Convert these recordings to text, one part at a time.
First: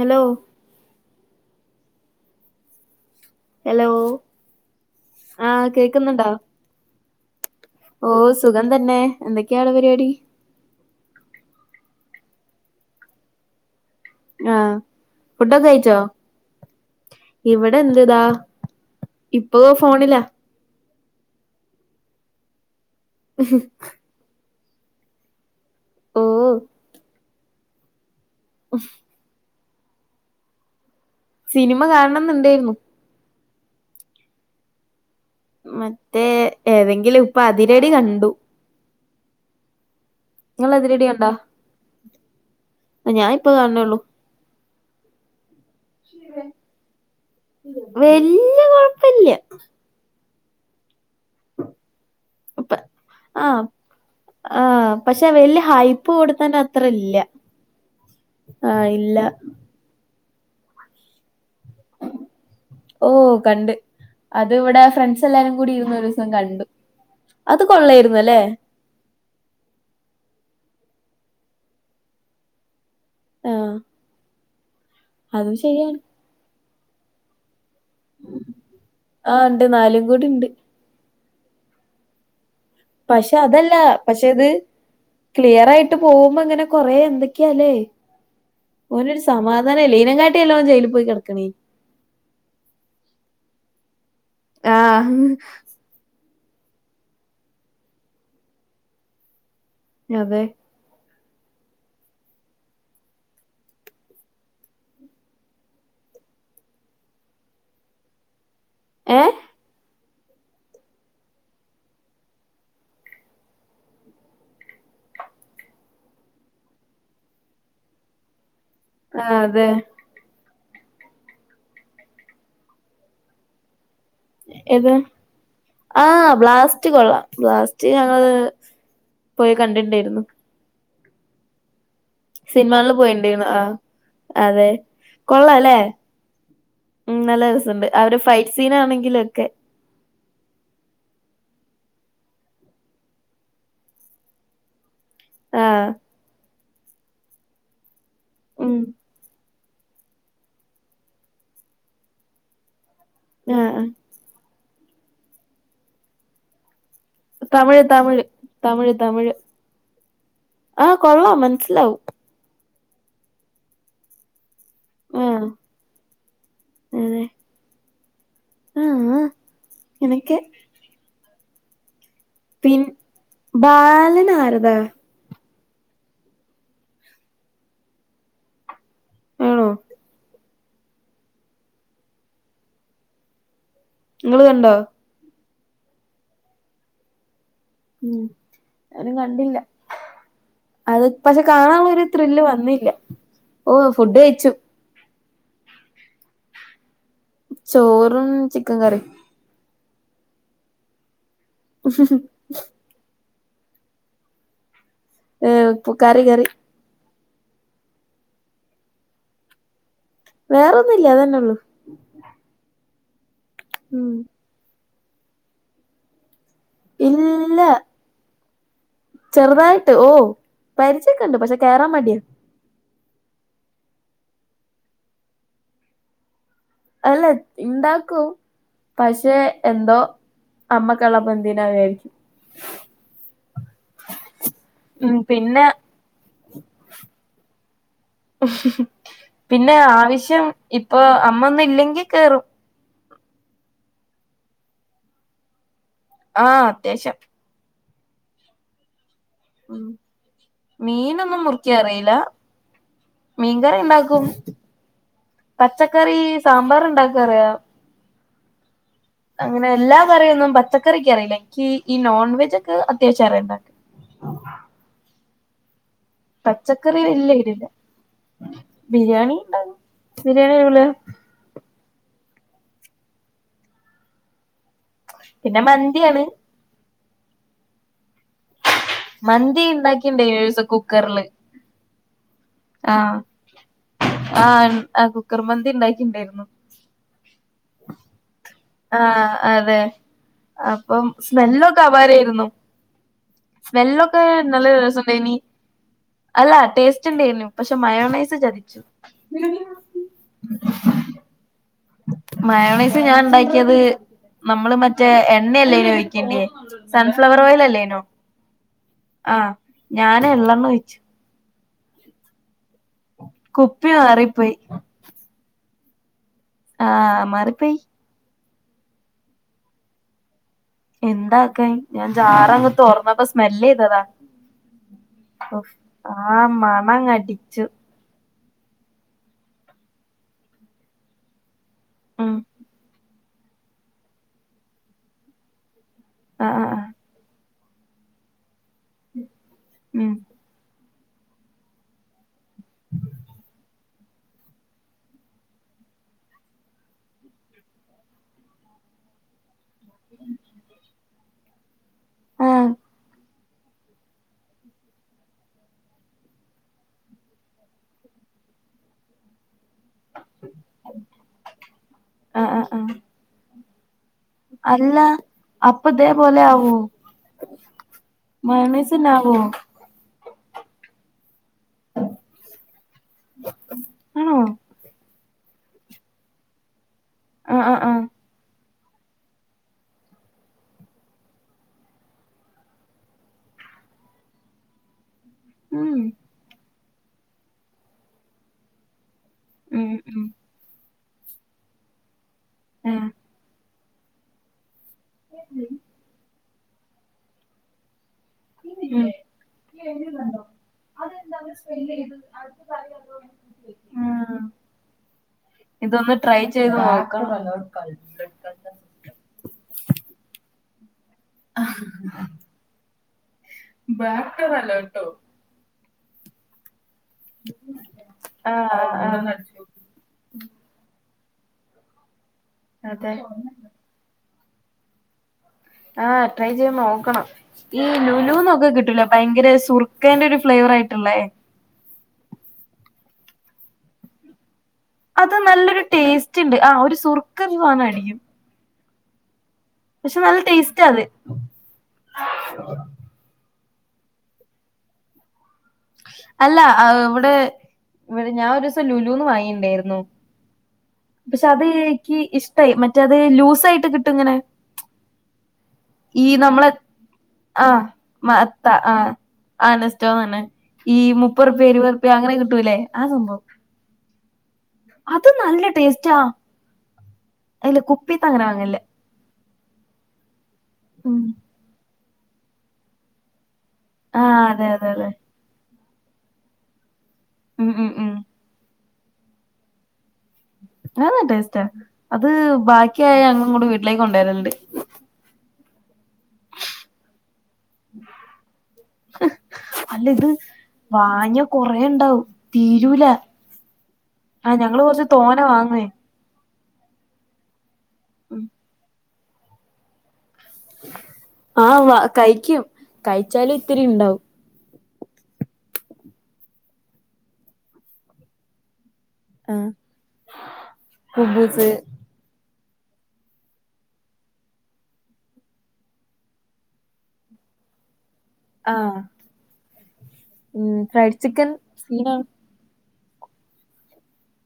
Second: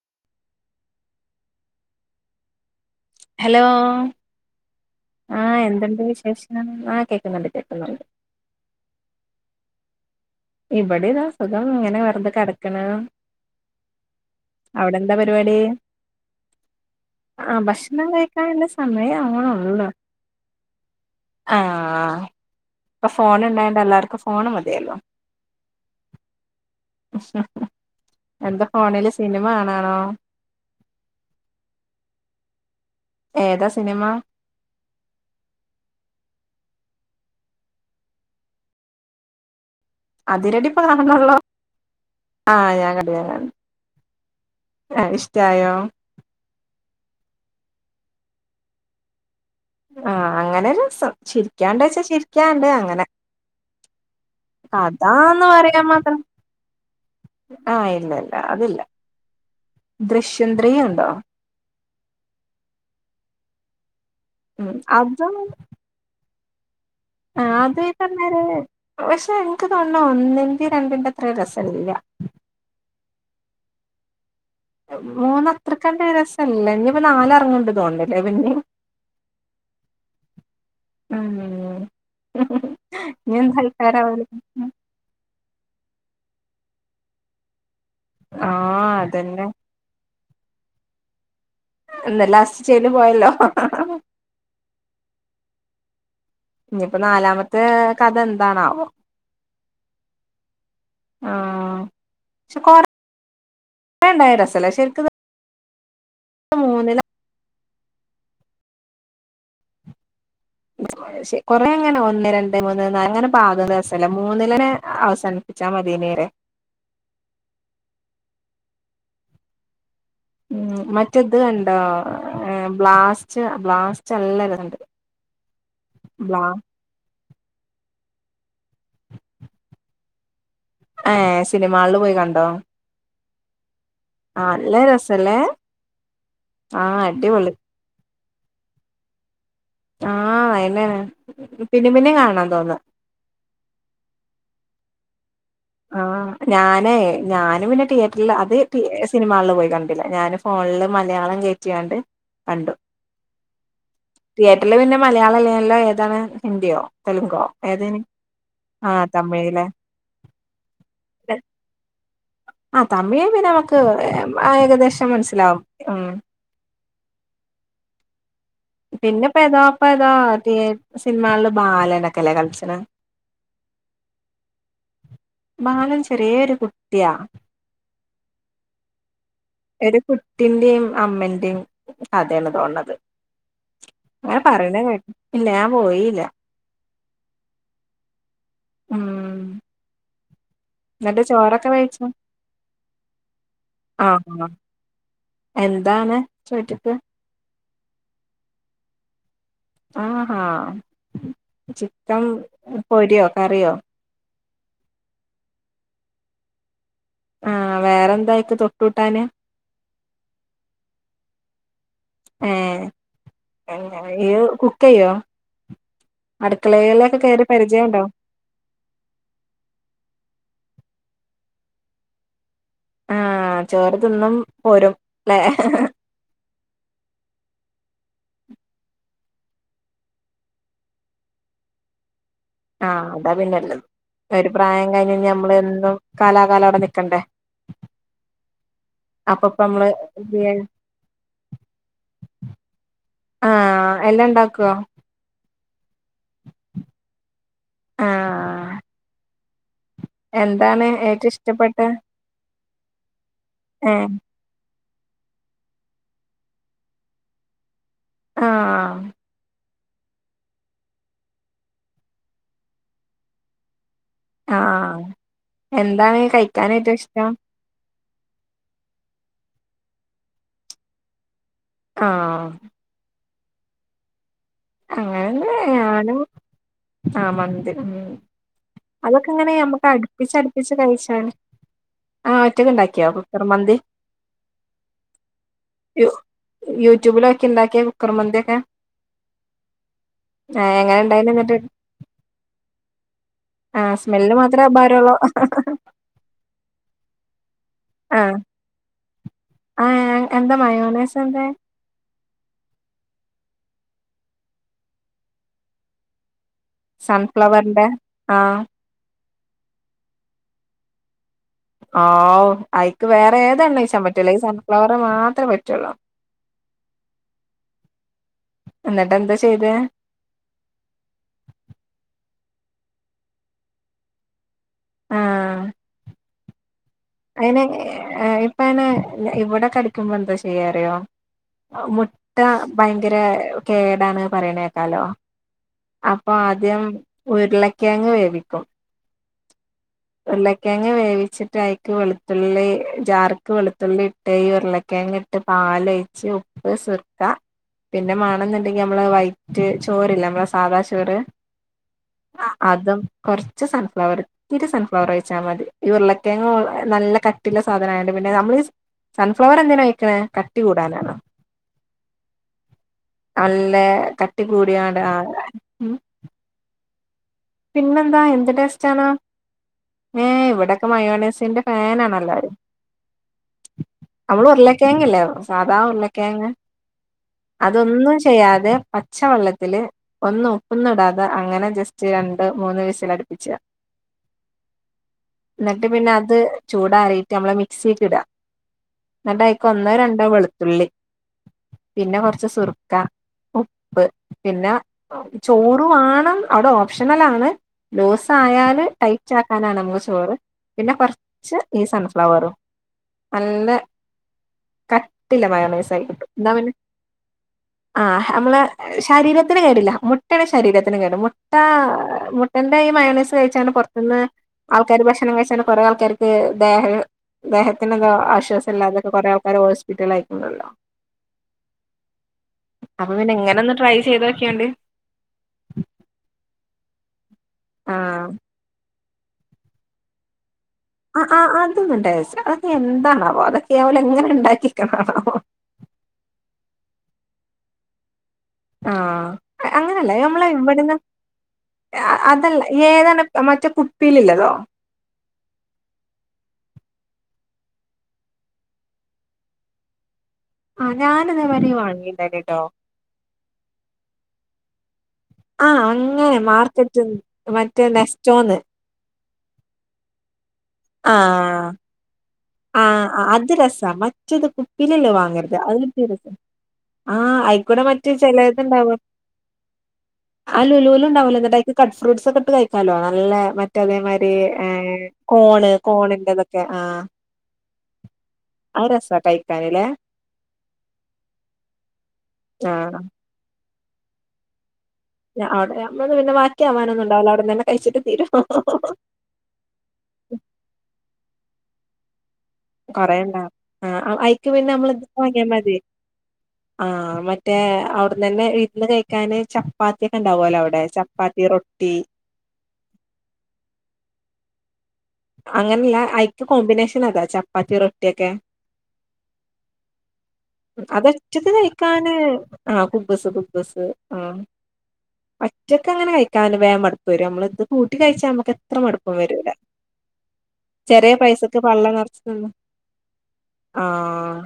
Hello hello ആഹ് എന്തുണ്ട് വിശേഷ ആഹ് കേൾക്കുന്നുണ്ട് കേക്കുന്നുണ്ട് ഓ സുഖം തന്നെ എന്തൊക്കെയാണ് പരിപാടി ഇവിടെ ഇതാ സുഖം ഇങ്ങനെ വെറുതെ കിടക്കണ് ആഹ് അവിടെന്താ പരിപാടി ഫുഡൊക്കെ കഴിച്ചോ ആഹ് ഇവിടെ ഭക്ഷണം എന്ത്‌താ കഴിക്കാനുള്ള സമയം ഇപ്പൊ അന്നുഉള്ള ഫോണിലാ ആഹ് ഇപ്പൊ ഫോൺ ഉണ്ടായോണ്ട് എല്ലാർക്കും ഫോൺ മതിയല്ലോ ഓ എന്താ ഫോണിൽ സിനിമ കാണാണോ സിനിമ കാണണംന്ന് ഇണ്ടേര്ന്നു ഏതാ സിനിമ മറ്റേ ഏതെങ്കിലും ഇപ്പൊ അതിരടി കണ്ടു അതിരടി നിങ്ങള് ഇപ്പൊ കണ്ടാ നടന്നാള്ളോ ആഹ് ഞാൻ ആ, കണ്ടു ഞാൻ ഇപ്പ കണ്ടു കാണണേള്ളൂ ആഹ് ഇഷ്ടായോ വല്ലിയ കൊഴപ്പില്ല ആഹ് അങ്ങനെ രസം ചിരിക്കാണ്ട വച്ചാ ചിരിക്കാണ്ട് ഇപ്പ അങ്ങനെ ആഹ് ആഹ് പക്ഷെ കഥാന്ന് വല്യ പറയാൻ ഹൈപ്പ് മാത്രം കൊടുത്തേ ന്റെ അത്ര ഇല്ല ആഹ് ഇല്ല ഇല്ല അതില്ല ആഹ് ഇല്ല ദൃശ്യം ത്രീ കണ്ടോ ഓ കണ്ട് അത് ഉം ഇവിടെ ഫ്രണ്ട്സ് അതും എല്ലാരും കൂടി ഇരുന്ന് ഒരു ദിവസം കണ്ടു അത് കൊള്ളായിരുന്നു അല്ലേ പക്ഷേ എനിക്ക് തോന്ന്ണ് ഒന്നിൻ്റെയും രണ്ടിൻ്റെ അത്രയും രസയില്ല ആഹ് മൂന്ന് അത്രക്കണ്ട് രസല്ല ഇഞ് ഇപ്പൊ നാല് അറങ്ങ്ണ്ട് തോൺണ് ആ ഉണ്ട് നാലും കൂടി ഉണ്ട് ഉം പക്ഷെ ഇഞ്ഞും അതല്ല സൽക്കാരാ പക്ഷെ ഇത് [unintelligible] ക്ലിയർ ആയിട്ട് പോകുമ്പോ ഇങ്ങനെ കൊറെ എന്തൊക്കെയല്ലേ ആഹ് ഓനരു അതന്നെ സമാധാന അതനല്ല ഇനങ്ങാട്ടിയെല്ലാം ജയിലിൽ പോയി കിടക്കണയിന്ന് എന്തല്ല ലസ്റ്റ് ചെയ്യന് പോയല്ലോ ആഹ് ഇനിയിപ്പോ നാലാമത്തെ കഥ എന്താണാവോ അതേ ആ പക്ഷെ കുറെണ്ടായ രസല്ല മൂന്നില ഏഹ കൊറെ അങ്ങനെ ഒന്ന് രണ്ട് മൂന്ന് അങ്ങനെ ഭാഗം രാസല്ല മൂന്നിലെനെ അവസാന പടിച്ചാ മതിന്ന് പറ ആഹ അതെ ഉം മറ്റേത് കണ്ടോ ബ്ലാസ്റ്റ് ബ്ലാസ്റ്റ് നല്ല രസണ്ട് ഏത് ആ ബ്ലാ ബ്ലാസ്റ്റ് ബ്ലാസ്റ്റ്കൊള്ളാം ബ്ലാസ്റ്റ് ഞങ്ങള് പോയി കണ്ടിട്ടുണ്ടായിരുന്നു ആഹ് സിനിഹാളിൽ പോയി കണ്ട സിനിഹാളിൽ പോയിണ്ടായിരുന്നു ആ ആ അതെ നല്ല രസല്ലേ കൊള്ളല്ലേ ആ മ്മം നല്ല അടിപൊളി രസണ്ട് ആ ഒരു ഫൈറ്റ് സീൻ ആണെങ്കിലൊക്കെ ആഹ് അനയനാണ് [inaudible] പിന്നെ പിന്നെ കാണാ തോന്നാ ആഹ് ആഹ് ഞാനേ ഞാനും പിന്നെ തിയേറ്ററിൽ അത് ഉം തി സിനിമാളിൽ പോയി കണ്ട് ഞാന് ഫോണില് മലയാളം കേറ്റിയാണ്ട് കണ്ടു ആഹ് ആഹ് തിയേറ്ററിൽ പിന്നെ മലയാളം അല്ല നല്ലത് ഏതാണ് ഹിന്ദിയോ തെലുങ്കോ തമിഴ് ഏതേന് തമിഴ് ആ തമിഴ് ലെ ആഹ് കൊള്ളാം മനസ്സിലാവും ആഹ് തമിഴ് പിന്നെ നമുക്ക് ആ ഏകദേശം ആ മനസ്സിലാവും ഉം അതെ ആ ആ പിന്നെ ഇപ്പ ഏതാ ഇപ്പ ഏതാ ഇങ്ങനൊക്കെ തിയ സിനിമാളിൽ ബാലന് പിൻ ബാലൻ ആരതാ ബാലൻ ചെറിയൊരു കുട്ടിയാ ആണോ എരു കുട്ടിന്റെയും അമ്മന്റെയും കഥയാണ് തോണത് ആ നിങ്ങള് കണ്ടോ പറണ കേട്ട് ഇല്ല ഞാപോയില്ല ഉം ഉം ആരും കണ്ടില്ല അത് എന്നിട്ട് പക്ഷെ ചോറൊക്കെ കാണാനുള്ള ഒരു കഴിച്ചോ ത്രില്ല് വന്നില്ല ഓ ഫുഡ് ആഹ് കഴിച്ചു എന്താണ് ചോറ്റുക്ക് ചോറും ചിക്കൻ കറിയും ആഹ് ഹാ ചിക്കൻ പൊരിയോ കറിയോ ഏഹ് പുകാറി കെറി ആഹ് വേറെ എന്തായിക്ക് തൊട്ടൂട്ടാന് വേറെ ഒന്നും ഇല്ല അതന്നെ ഉള്ളൂ ഉം ഏ കുക്ക് ചെയ്യുവോ അടുക്കളെലൊക്കെ കേറി ഇല്ല പരിചയണ്ടോ ചെറുതായിട്ട് ഓ പരിജയൊക്കെ ണ്ട് പക്ഷെ കേറാൻ മടിയ ആഹ് ചോർ തിന്നും പോരും ല്ലെ അല്ലെ ഇണ്ടാക്കും പക്ഷെ എന്തോ അമ്മക്കളപ്പൊ പന്തിനാ വെ ആ അതാ പിന്നെല് ഒരു പ്രായം ഉം കഴിഞ്ഞയീഞ്ഞ അമ്മള് പിന്നെ എന്നും കാലാകാലവ്ടെ നിക്കണ്ടേ അപ്പപ്പ പിന്നെ നമ്മള് ആവിശ്യം ഇപ്പൊ അമ്മന്നു ല്ലെങ്കി കേറും ആ എല്ലാ ണ്ടാക്കോ ആ അത്യാവശ്യം ആഹ് ഉം എന്താണ് ഏറ്റവും മീനൊന്നും ഇഷ്ടപ്പെട്ട ഏഹ് മീൻകറിണ്ടാക്കും പച്ചക്കറീ സാമ്പാർണ്ടാക്കാറിയാ ആഹ് അങ്ങനെ എല്ലാ കറിയൊന്നും പച്ചക്കറിക്കറീല ഇകീ ഈ നോൺ വെജ ഒക്കെ അത്യാവിശ്യം അറിയണ്ട ആ എന്താണ് കഴിക്കാൻ ഏറ്റവും പച്ചക്കറി ഇഷ്ടം വല്യ ഐഡിയല്ല ബിരിയാണിണ്ടാകും ബിരിയാണി [unintelligible] ആഹ് അങ്ങനെ പിന്നെ ഞാനും മന്തിയാണ് ആഹ് മന്തി ഉം അതൊക്കെ ഇങ്ങനെ മന്തി നമ്മക്ക് ഇണ്ടാക്കിണ്ടേനി ഒരീസം അടുപ്പിച്ചടുപ്പിച്ച് കഴിച്ചാന് ആ ആ ആ കുക്കർ മന്തി ണ്ടാക്കി ണ്ടായിരുന്നു യൂറ്റ്യൂബിലോക്കി ണ്ടാക്കിയ കുക്കർ മന്തിയൊക്കെ ആ അതെ എങ്ങനെ അപ്പം ഉണ്ടായിന് എന്നിട്ട് സ്മെല്ലൊക്കെ അപാരായിരുന്നു ആഹ് സ്മെല്ലൊക്കെ സ്മെല്ല് മാത്രേ നല്ല അപാരള്ളൂ രസൊണ്ടെയ്നി അല്ല ടേസ്റ്റ്ണ്ടെയ്‌നും പക്ഷെ ആഹ് മയോണൈസ് ചതിച് ആഹ് എന്താ [unintelligible] മയണൈസ് ഞാൻ ണ്ടാക്കിയത് നമ്മള് മറ്റേ എണ്ണല്ലെയ്നോഓയി കെണ്ടെ സൺഫ്ലവർ സൺഫ്ലവറിന്റെ ഓയലെല്ലെയ്നോ ആഹ് ആ ഞാനെളെണ്ണ ഒഴിച്ചു ആവു അയ്ക്ക്‌ വേറെതെണ്ണ കുപ്പി ഒഴിച്ചാൻ പറ്റൂല ഈ മാറിപ്പോയി സൺഫ്ലവറ് മാത്രേ പറ്റുള്ളൂ ആഹ് മാറിപ്പോയി എന്നട്ട് ന്താ ചെയ്തെ എന്താക്കാൻ ഞാൻ ജാറങ് തൊറ ന്നപ്പോ സ്മെല്ലെയ്തതാ ആഹ് ഓഹ് ആ മണ്ണങ്‌ അയിന് ഇപ്പ അനെ ഇവിടെ കടിക്കുമ്പോ ന്താ ചെയ്യാറിയോ ഉം മുട്ട ഭയങ്കര കേടാണ് പറയണേ ക്കാലോ അപ്പൊ ആഹ് ആഹ് ആദ്യം ആഹ് ഉരുളക്കേങ്ങ് വേവിക്കും ഉം ഉരുളക്കേങ്ങ് വേവിച്ചിട്ട് അയ്ക്ക് വെളുത്തുള്ളി ജാർക്ക് വെളുത്തുള്ളി ഇട്ട് ഈ ഉരുളക്കെങ്ങ് ട്ട് പാലൊഴിച്ച് ഉപ്പ് സ്ർക്ക പിന്നെ മണെന്നുണ്ടെങ്കി നമ്മള് വൈറ്റ് ചോറില്ലെ നമ്മളെ സാധാ ചോറ് ആ ആഹ് അതും കൊർച്ച് സൺഫ്ലവർ ഇത് സൺഫ്ലവർ ഒഴിച്ചാ മതി ഈ ഉരുളക്കേങ്ങ നല്ല കട്ടിയുള്ള സാധനം ആയോണ്ട് പിന്നെ നമ്മൾ ഈ സ് സൺഫ്ലവർ എന്തിനാ ഒയ്ക്കണേ കട്ടി കൂടാനാണോ? ആഹ് ആഹ് ആഹ് അൺ ലേ [unintelligible] അല്ല അപ്പതേപോലാവോ പിന്നെന്താ എന്ത് ടെസ്റ്റാണോ ഏഹ് ഇവിടെക്കെ മയോണേസിന്റെ ഫാനണല്ലാരും ആണോ അമ്മള് ഉർള്ളക്കെങ്ങ് ല്ലേ സാധാ ഉർള്ളക്കെങ്ങ് ആഹ് ആഹ് ആഹ് അതൊന്ന് ചെയ്യാതെ പച്ചവെള്ളത്തില് ഒന്നും ഉപ്പൊന്നിടാതെ അങ്ങനെ ജസ്റ്റ് മൂന്ന് വിസലടിപ്പിച്ച ഉം ന്നിട്ട്പിന്നെഎ ആത് ചൂടാറിയിട്ട് നമ്മള മിക്സീൽ ഇടുക. എന്നിട്ടൈക്ക് ഉം ഒന്നോ രണ്ടോ ഉം വെളുത്തുള്ളി പിന്നെ കൊറച്ച് സുർക്ക ആഹ് ഉപ്പ് പിന്നെ ചോറ് വേണം അവിടെ ഓപ്ഷനലാണ് ലൂസ് ആയാല് ഉം ടൈറ്റ് ആക്കാനാണ് നമുക്ക് ചോറ് പിന്നെ കുറച്ച് ഈ സൺഫ്ലവറും നല്ല ആ കട്ടില്ല മയോണൈസായി ഇതൊന്ന് കിട്ടും ട്രൈ എന്നാ പിന്നെ ചെയ്ത് നോക്കണം. ആഹ് നമ്മളെ ശരീരത്തിന് കേടില്ല മുട്ടയാണ് ശരീരത്തിന് കേട്ഇല്ല മുട്ട മുട്ടന്റെ ഈ മയനെയ്‌സ് കഴിച്ചാണ് പുറത്തുന്ന് ആൾക്കാർ ഭക്ഷണം കഴിച്ച കുറേ ആൾക്കാർക്ക് ദേഹം ദേഹത്തിന്ന്തോ ആശ്വാസം ആഹ് ഇല്ലാതെക്കെ കൊറേ ആഹ് ആൾക്കാര് ഹോസ് പ്പിറ്റലായിക്കണ്ടല്ലോ അതെ അപ്പൊ പിന്നെ ഇങ്ങനെ ഒന്ന് ട്രൈ ചെയ്ത് നോക്കിയൊണ്ട് ആഹ് ട്രൈ ചെയ്ത് നോക്കണം ഈ ആഹ് ലുലൂന്നൊക്കെ കിട്ടൂലെ ഭയങ്കര സുർക്കേന്റെ ഒരു ഫ്ലേവർ ആയിട്ട് ആ ആ അത് ഉണ്ടാച്ച [unintelligible] അതൊക്കെ എന്താണാവോ അതൊക്കെ ഓള് എങ്ങനെ ഉണ്ടാക്കി അത് നല്ലൊരു ടേസ്റ്റ് ഉണ്ട് ആ ഒരു സുറക്ക [unintelligible] ആഹ് അങ്ങനെയല്ലേ നല്ല നമ്മള് ടേസ്റ്റ് ഇവിടെന്നാ അത് അതല്ല ഏതാണ് മറ്റേ കുപ്പിയിലുള്ളതോ അല്ല ഇവിടെ ഇവിടെ ഞാൻ ഒരൂസം ലുലുന്ന് വാങ്ങി ഉണ്ടായിരുന്നു ആഹ് പക്ഷെ അത് ഞാനിതേമാതിരി ഇക്ക് വാങ്ങിണ്ടായിനിട്ടോ ഇഷ്ടായി മറ്റേ അത് ലൂസായിട്ട് കിട്ടും ഇങ്ങനെ ആഹ് ഈ അങ്ങനെ നമ്മളെ മാർക്കറ്റ്ന്ന് ആഹ് മറ്റേ നെസ്റ്റോന്ന് മത്ത ആഹ് ആ നെസ്റ്റോ തന്നെ ഈ മുപ്പത് ആഹ് റുപ്യ ഇരുപത് റുപ്യ അങ്ങനെ കിട്ടൂലേ ആ ആഹ് സംഭവം അത് രസാ മറ്റത് ഇല്ലില്ല അത് വാങ്ങലില്ല നല്ല അത് തീ ടേസ്റ്റാ ആ അല്ല അയിക്കൂടെ മറ്റേ കുപ്പിത്ത് അങ്ങനെ ചിലത് വാങ്ങല്ലേ ഉണ്ടാവല്ലോ ആ ലുലു ഉം. ഉണ്ടാവലോ എന്നിട്ട് അയിക്ക് കട്ട് ഫ്രൂസ് ഒക്കെ ഇട്ട് കഴിക്കാലോ നല്ലെ മ മറ്റേ ആ അതേമാതിരി അതെ അതെ അതെ കോണ് കോണിന്റെ ഇതൊക്കെ ആ ഉം ഉം അരസാ കയിക്കാനില്ലേ ആഹ് ടേസ്റ്റാ അത് ആഹ് ബാക്കിയായ ഞങ്ങള് ഇങ്ങോട്ട് വീട്ടിലേക്ക് കൊണ്ട് വരുലുണ്ട് ഞ അത് ഞമ്മളത് അത് പിന്നെ ബാക്കിയാവാനൊന്നും ഉണ്ടാവുല്ല അവിടെന്ന് തന്നെ കഴിച്ചിട്ട് തീരും അല്ല ഇത് വാങ്ങിയാ കൊറേ ഉണ്ടാവും തീരൂല കുറേ ഇണ്ടാവും ആ അയിക്ക് പിന്നെ ഞങ്ങള് നമ്മൾ കൊറച്ച് ഇത് തോനെ വാങ്ങിയ മതി വാങ്ങുവേ ആഹ് മറ്റേ അവിടന്ന് തന്നെ ഇരുന്ന് കഴിക്കാന് ചപ്പാത്തി ഒക്കെ ഉണ്ടാവലോ അവടെ ബെ ചപ്പാത്തി റൊട്ടി കഴിക്ക്യം കഴിച്ചാലും ഇത്തിരി ഉണ്ടാവും അങ്ങനെയല്ല അയിക്ക് കോമ്പിനേഷൻ അതാ ചപ്പാത്തി റൊട്ടിയൊക്കെ ആ അത് ഒറ്റക്ക് കുബൂസ് കഴിക്കാൻ ആഹ് കുബുസ് കുബുസ് ആഹ് ഒറ്റക്കങ്ങെനെ കഴിക്കാന് വേഗം മടുപ്പ് വരും നമ്മള് ഇത് കൂട്ടി കഴിച്ചാ നമ്മക്ക് എത്ര ആഹ് മടുപ്പും വരൂല ഉം ചെറിയ ഫ്രൈഡ് ചിക്കൻ പൈസക്ക് പള്ള നെറച്ച് സീനാണ് തിന്നും ആഹ്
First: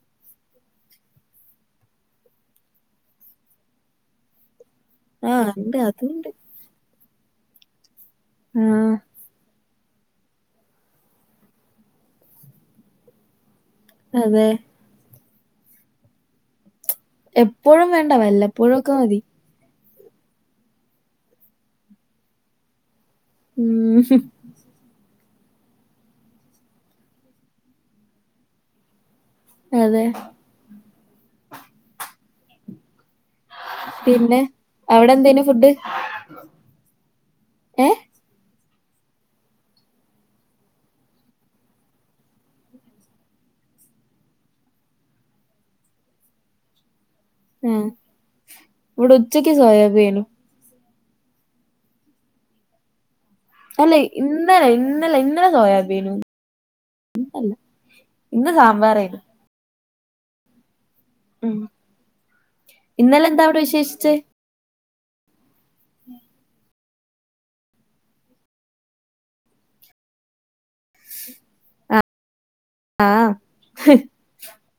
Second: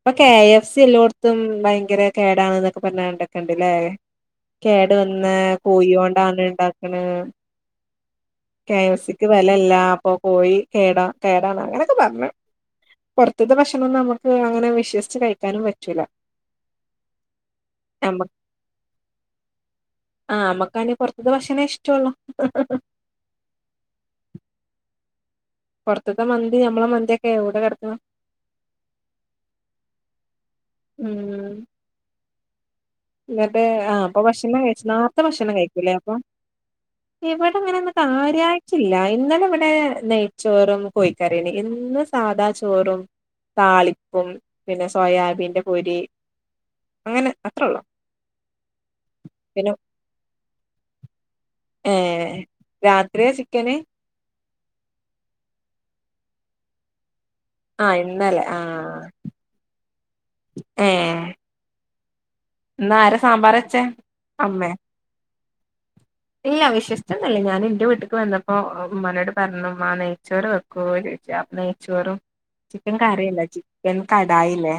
ഇപ്പൊ കെ ഐ എഫ് സി എല്ലോടത്തും ഭയങ്കര കേടാണ് എന്നൊക്കെ പറഞ്ഞണ്ടൊക്കെ ഉണ്ട്ല്ലേ കേടു വന്ന ആഹ് ഉണ്ട് അതുണ്ട് കോഴിയോണ്ടാണ് ഇണ്ടാക്ക്ണേ ആഹ് കെഎഫ്സിക്ക് വെലല്ലാ അപ്പൊ കോഴി കേടാ കേടാണ് അങ്ങനെയൊക്കെ പറഞ്ഞ് പൊറത്ത്ത്തെ ഭക്ഷണൊന്നും നമുക്ക് അതെ അങ്ങനെ വിശ്വസിച്ച് കഴിക്കാനും പറ്റൂല എപ്പോഴും വേണ്ട നമ്മ വല്ലപ്പോഴോക്കെ മതി ആഹ് നമ്മക്കാന് പൊറത്ത്തെ ഭക്ഷണേ ഇഷ്ട്ടൊള്ളൂ ഉം പുറത്തത്തെ മന്തി ഞമ്മളെ മന്തി ഒക്കെ എവിടാ കിടക്കണെ അതെ ഉം ഉം എന്നിട്ട് ആഹ് അപ്പൊ പിന്നെ ഭക്ഷണം കഴിച്ചു അവിടെ നാർത്തെ എന്തേനു ഭക്ഷണം ഫുഡ് കഴിക്കും ല്ലേ അപ്പൊ ഇവിടെ അങ്ങനെ ഒന്നും ഏഹ് കാര്യായിട്ട് ഇല്ല ഇന്നലെ ഇവിടെ നെയ്ച്ചോറും കോയി ക്കറിയാണ് എന്നും സാധാ ചോറും താളിപ്പും പിന്നെ സോയാബീന്റെ പൊരി അങ്ങനെ അത്രേ ഒള്ളൂ ആഹ് ഇവിടെ ഉച്ചക്ക് പിന്നെ സോയാബീയേനു ഏഹ് രാത്രിയാ ചി അല്ല ഇന്നലെ ഇന്നലെ ഇന്നലെ സോയാബീയേനു ഇന്നല്ല ആഹ് ഇന്നലെ ആഹ് ഏഹ് ഉം ഇന്ന് ആരാ ഇന്നലെന്താ സാമ്പാർ അവിടെ വെച്ചേ വിശേഷിച്ച് അമ്മേ ഇല്ല വിശേഷ്ട്ടോന്നുല്ല ഞാൻ എന്റെ വീട്ട്ക്ക് വന്നപ്പോ ഉമ്മാനോട് പറഞ്ഞു ഉമ്മാ നെയ്ച്ചോർ വെ കോഴി വെച്ച നെയ്ച്ചോറും ക്കൻ ആ കറിയല്ല ചിക്കൻകടായിലേ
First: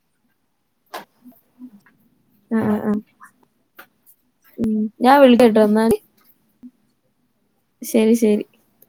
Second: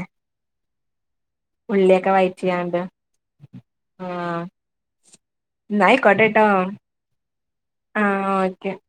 ഉള്ളിയൊക്കെ ആഹ് വയറ്റിയാണ്ട് ആഹ് ആഹ് ഉം ഞാൻ വിളിക്കാട്ടോന്നാല് പൊട്ടേട്ടോ ശെരി ശെരി ക്കേ